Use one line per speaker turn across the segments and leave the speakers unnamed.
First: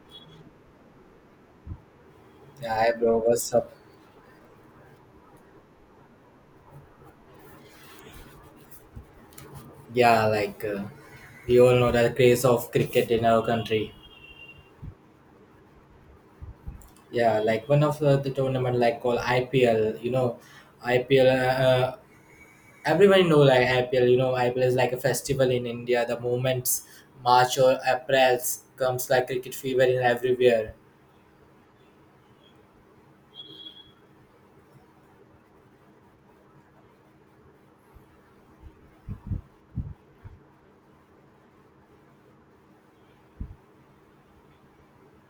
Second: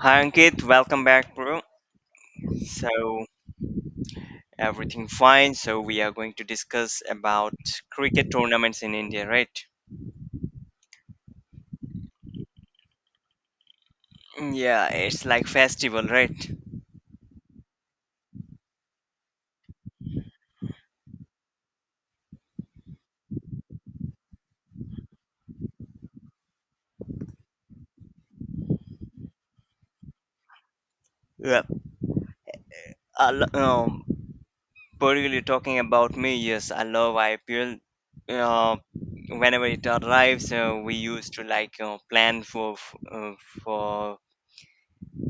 Hi Ankit, welcome back, bro.
Yeah, hi bro,
So
what's up?
everything fine. So we are going to discuss about cricket tournaments in India, right?
Yeah, we all know the craze of cricket in our country.
Yeah, it's like festival, right?
Yeah, like one of the tournament like called IPL. IPL. Everyone know like IPL. You know, IPL is like a festival in India. The moments March or April comes like cricket fever in everywhere.
Yeah. I lo- um, Particularly talking about me, yes, I love IPL. Uh, whenever it arrives, we used to plan for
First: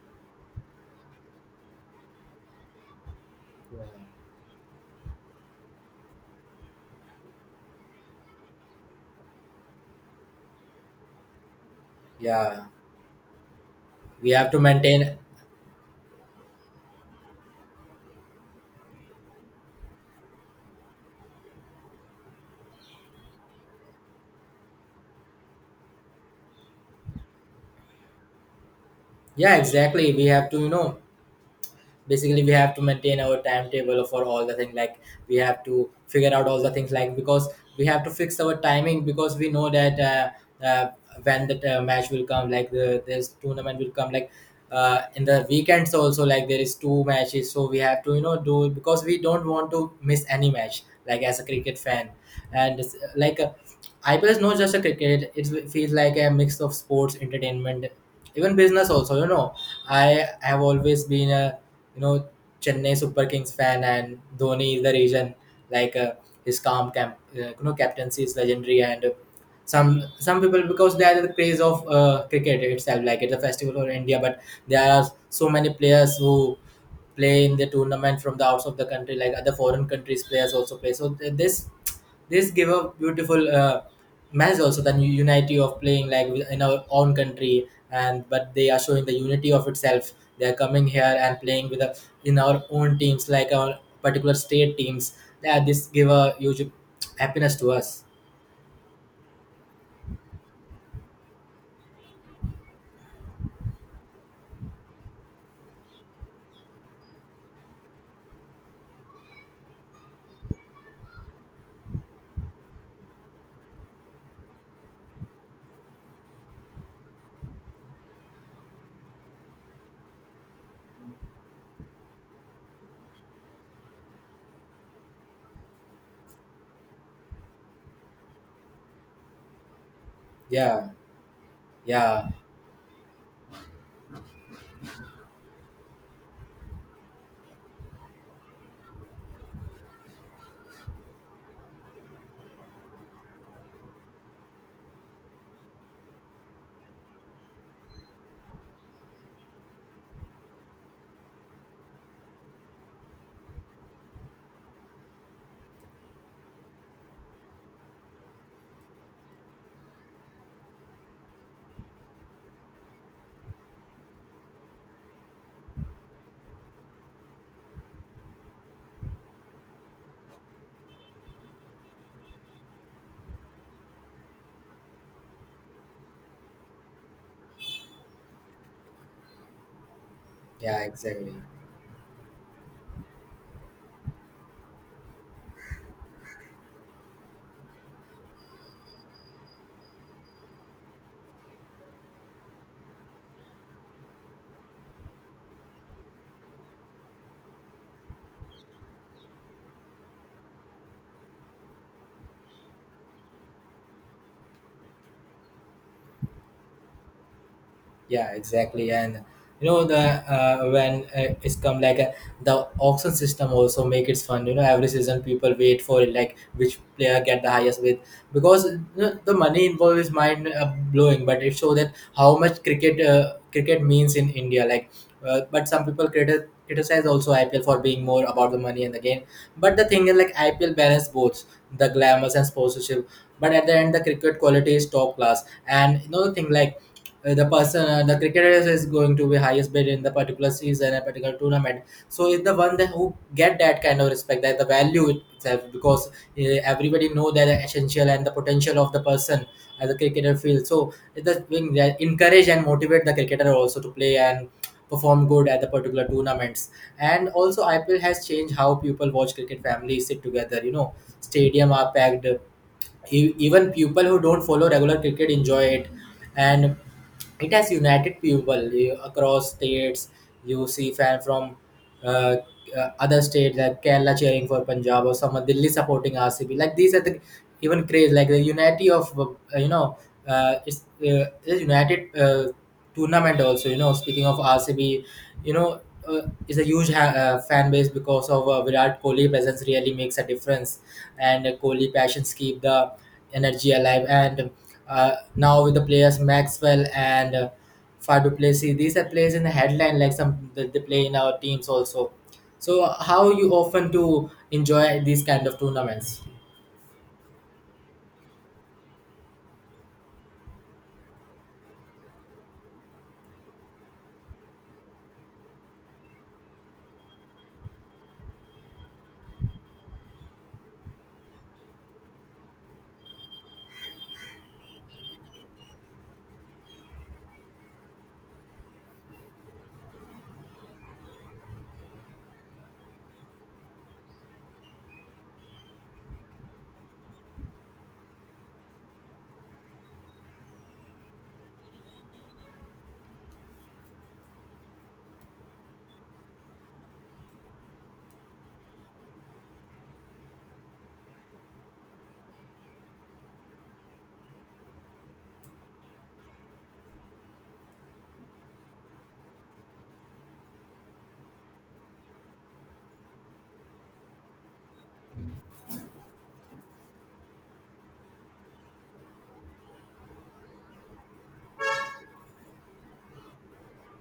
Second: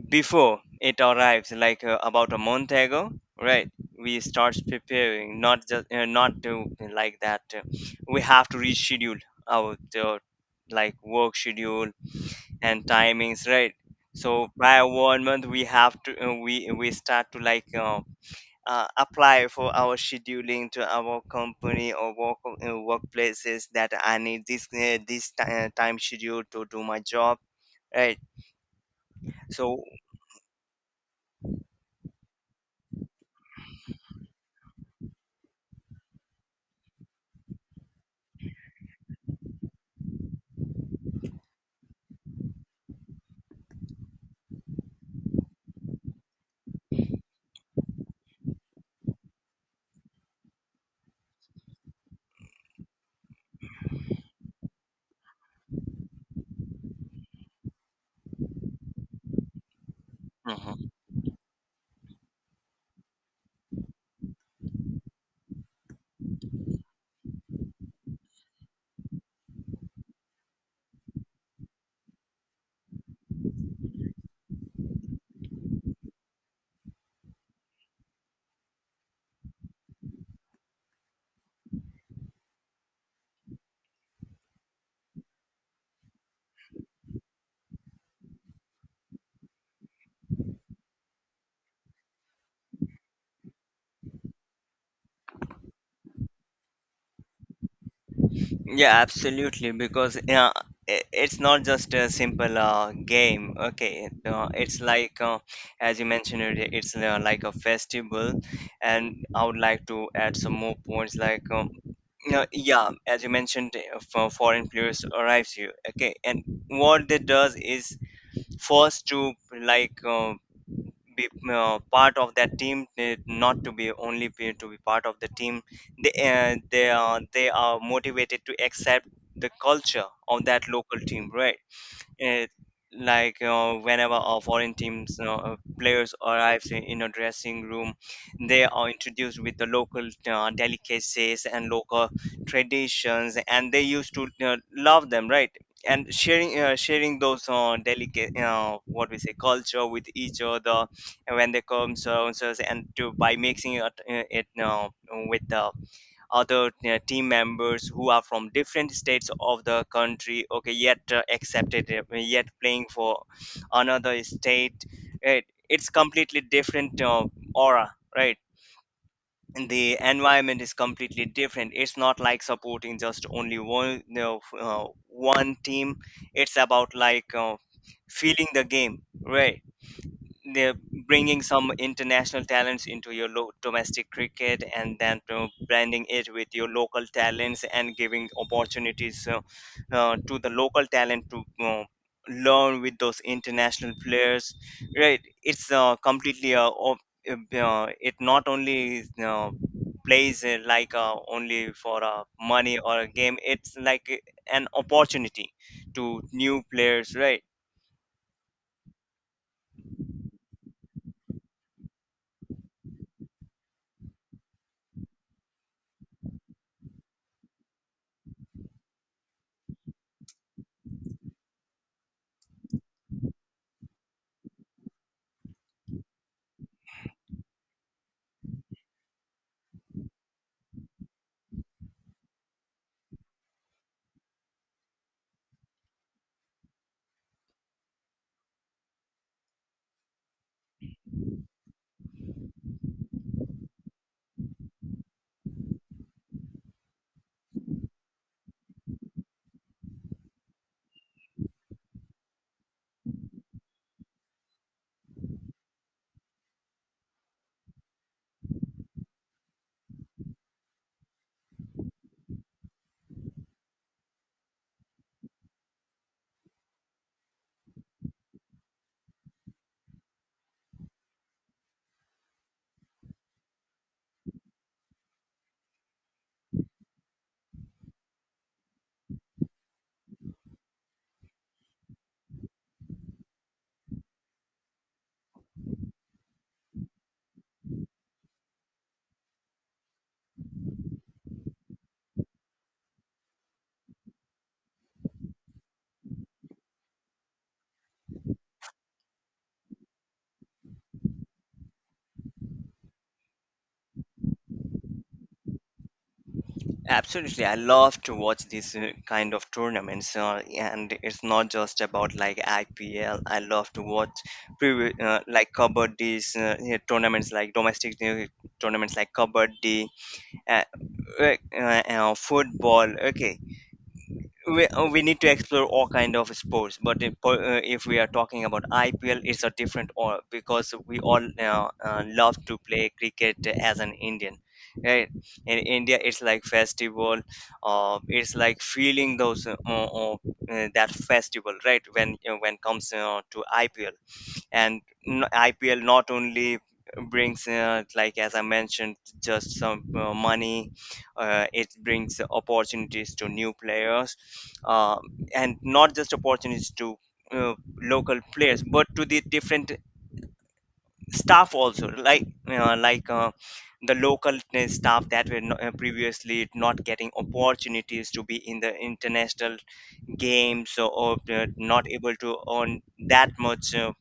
before it arrives about a month ago, right? We start preparing, not to like that we have to reschedule our like work schedule
Yeah,
and timings, right?
we
So
have to
prior
maintain.
1 month we have to we start to apply for our scheduling to our company or work workplaces, that I need this time schedule to do my job, right?
Yeah,
So
exactly. We have to, you know, basically we have to maintain our timetable for all the thing like we have to figure out all the things like because we have to fix our timing because we know that, when the match will come, like the this tournament will come, like in the weekends also, like there is two matches, so we have to, you know, do because we don't want to miss any match like as a cricket fan. And it's, like IPL is not just a cricket, it feels like a mix of sports entertainment, even business also, you know. I have always been a, you know, Chennai Super Kings fan, and Dhoni is the reason. Like uh, his calm, you know, captaincy is legendary. And some people, because they are the craze of cricket itself. Like it's a festival for India, but there are so many players who play in the tournament from the outs of the country, like other foreign countries players also play. So this give a beautiful message also, that unity of playing like in our own country, and but they are showing the unity of itself. They are coming here and playing with the, in our own teams, like our particular state teams. Yeah, this give a huge happiness to us.
yeah, absolutely. Because yeah, it's not just a simple game. Okay, it's as you mentioned earlier, it's like a festival, and I would like to add some more points. No, yeah, as you mentioned, for foreign players arrives here. Okay, and what they does is first to like. Um, be part of that team, eh, not to be only be, to be part of the team. They are motivated to accept the culture of that
Yeah,
local team, right?
yeah.
it Like, whenever our foreign teams, you know, players arrives in a dressing room, they are introduced with the local delicacies and local traditions, and they used to love them, right? And sharing those delicate, what we say, culture with each other. And when they come so and so, and to, by mixing it, it now with the other team members who are from different states of the country, okay, yet accepted, yet playing for another state, right? It's completely different aura, right? And the environment is completely different. It's not like supporting just only one, you know, one team. It's about feeling the game, right? They're
Yeah, exactly.
bringing some international talents into your domestic cricket, and then blending it with your local talents, and giving opportunities, to the local talent to learn with those international players, right? It's completely it not only plays like only for money or a game. It's an opportunity to new players, right?
Yeah, exactly. And you know the, when it's come like, the auction system also make it fun, you know. Every season people wait for it, like which player get the highest bid, because you know, the money involved is mind blowing, but it shows that how much cricket means in India. Like but some people criticize also IPL for being more about the money and the game, but the thing is like IPL balance both the glamours and sponsorship. But at the end the cricket quality is top class. And you know the thing, like the cricketer is going to be highest bid in the particular season, a particular tournament, so is the one that who get that kind of respect, that the value itself, because everybody know that the essential and the potential of the person as a cricketer field. So it's the thing that encourage and motivate the cricketer also to play and perform good at the particular tournaments. And also IPL has changed how people watch cricket. Families sit together, you know, stadium are packed. Even people who don't follow regular cricket enjoy it. And it has united people across states. You see fan from uh, other states like Kerala cheering for Punjab, or someone Delhi supporting RCB. Like these are the even craze, like the unity of, you know, it's, it's united tournament also, you know. Speaking of RCB, you know, it's a huge fan base, because of Virat Kohli presence really makes a difference. And Kohli passions keep the energy alive. And now with the players Maxwell and Fadu Plessis, these are players in the headline, like some that they play in our teams also. So how you often to enjoy these kind of tournaments?
Absolutely, I love to watch these kind of tournaments, and it's not just about like IPL. I love to watch like kabaddi's yeah, tournaments, like domestic tournaments like kabaddi, uh, football. Okay, we need to explore all kind of sports. But if, if we are talking about IPL, it's a different. Or because we all love to play cricket as an Indian, right? In India it's like festival, it's like feeling those, that festival, right? When you, when comes to IPL, and IPL not only brings, like as I mentioned, just some money, it brings opportunities to new players, um, and not just opportunities to uh, local players, but to the different staff also, the local staff that were previously not getting opportunities to be in the international games, or, not able to earn that much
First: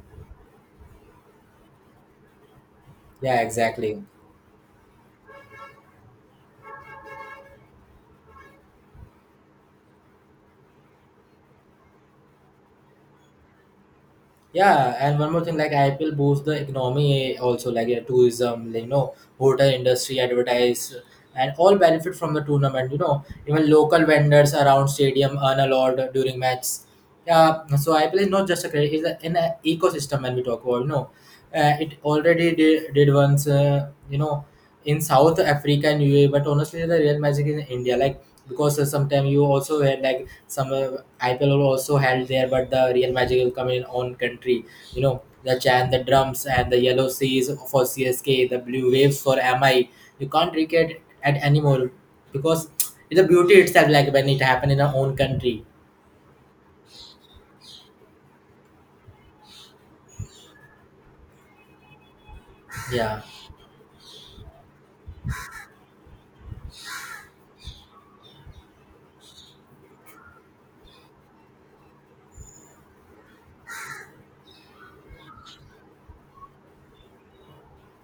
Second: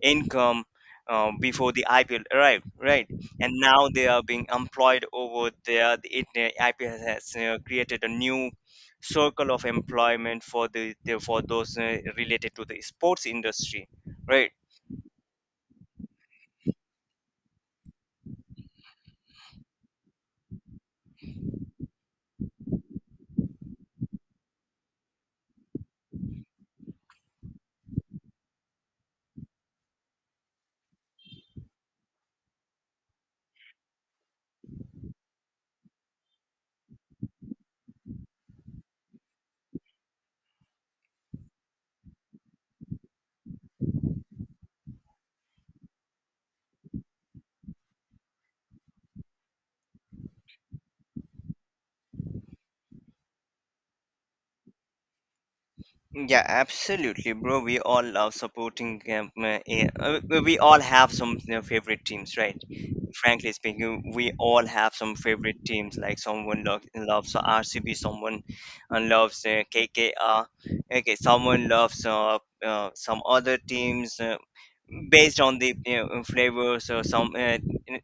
income before the IPL arrived, right? Right.
Yeah,
And now
exactly.
they are being employed over there. The IPL has created a new circle of employment for the for those related to the sports industry, right?
Yeah, and one more thing, like IPL boosts the economy also, like yeah, tourism, like, you know, hotel industry, advertise, and all benefit from the tournament. You know, even local vendors around stadium earn a lot during match. Yeah, so IPL is not just a credit, it's a, an ecosystem when we talk about. You know, it already did once. You know, in South Africa and UAE. But honestly, the real magic is in India. Like because sometimes you also had, like some IPL also held there, but the real magic will come in own country. You know, the chant, the drums, and the yellow seas for CSK, the blue waves for MI. You can't recreate at anymore, because it's a beauty itself, like when it happened in our own country.
Yeah, absolutely, bro. We all love supporting. We all have some, you know, favorite teams, right?
Yeah,
Frankly speaking, we all have some favorite teams. Like someone loves RCB, someone loves KKR. Okay, someone loves some other teams. Based on the, you know, flavors or some,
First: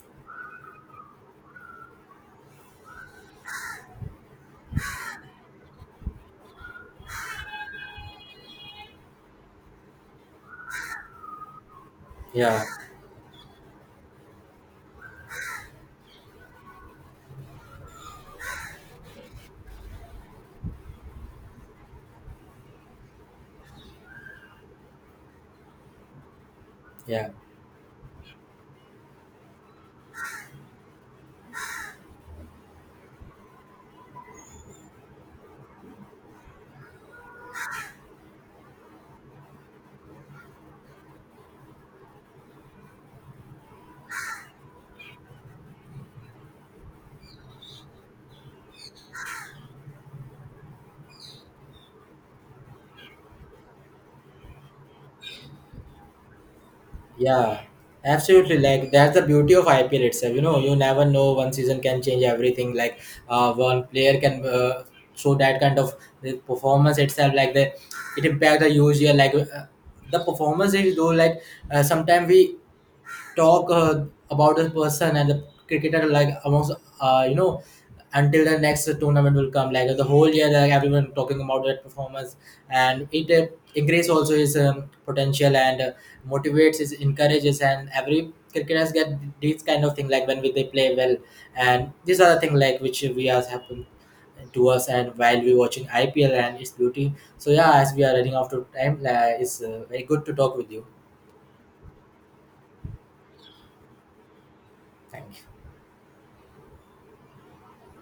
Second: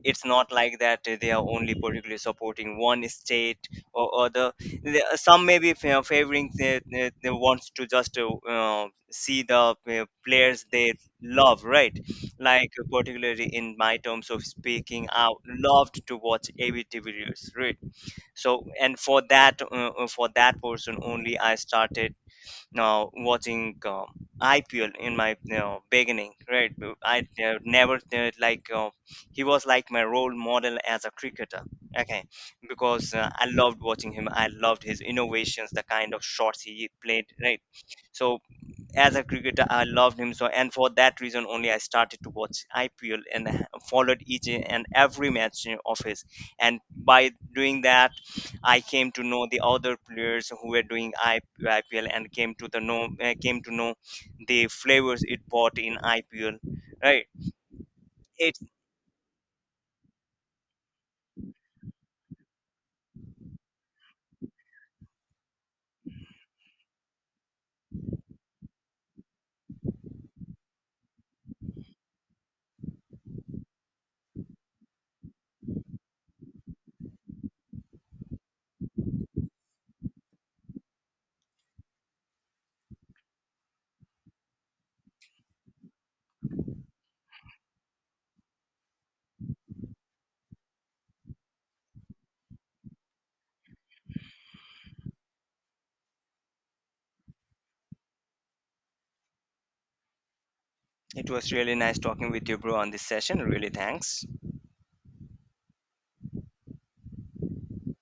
it's not like that they are only particularly supporting one state or other. The some may be favoring, they wants to just see the players they love, right?
yeah,
Particularly in my terms of speaking, I loved to watch abtv videos, right? So and for that, for that person only, I started know, watching IPL in my, you know, beginning, right? I
yeah.
never like He was like my role model as a cricketer. Okay, because I loved watching him. I loved his innovations, the kind of shots he played, right? So as a cricketer, I loved him so, and for that reason only, I started to watch IPL and followed each and every match of his. And by doing that, I came to know the other players who were doing IPL and came to the know, came to know the flavors it brought in IPL. Right?
Yeah,
It
absolutely. Like that's the beauty of IPL itself. You know, you never know. One season can change everything. Like one player can show that kind of the performance itself. Like the it impact the usual. Like the performance is though. Like sometimes we talk about the person and the cricketer, like amongst, you know, until the next tournament will come, like the whole year like everyone talking about that performance. And it increase also his potential, and motivates his encourages, and every cricketers get these kind of thing, like when we, they play well. And these are the thing like which we are happen to us, and while we watching IPL and its beauty. So yeah, as we are running out of time, it's very good to talk with you.
it was really nice talking with you, bro, on this session. Really, thanks.
Thank you.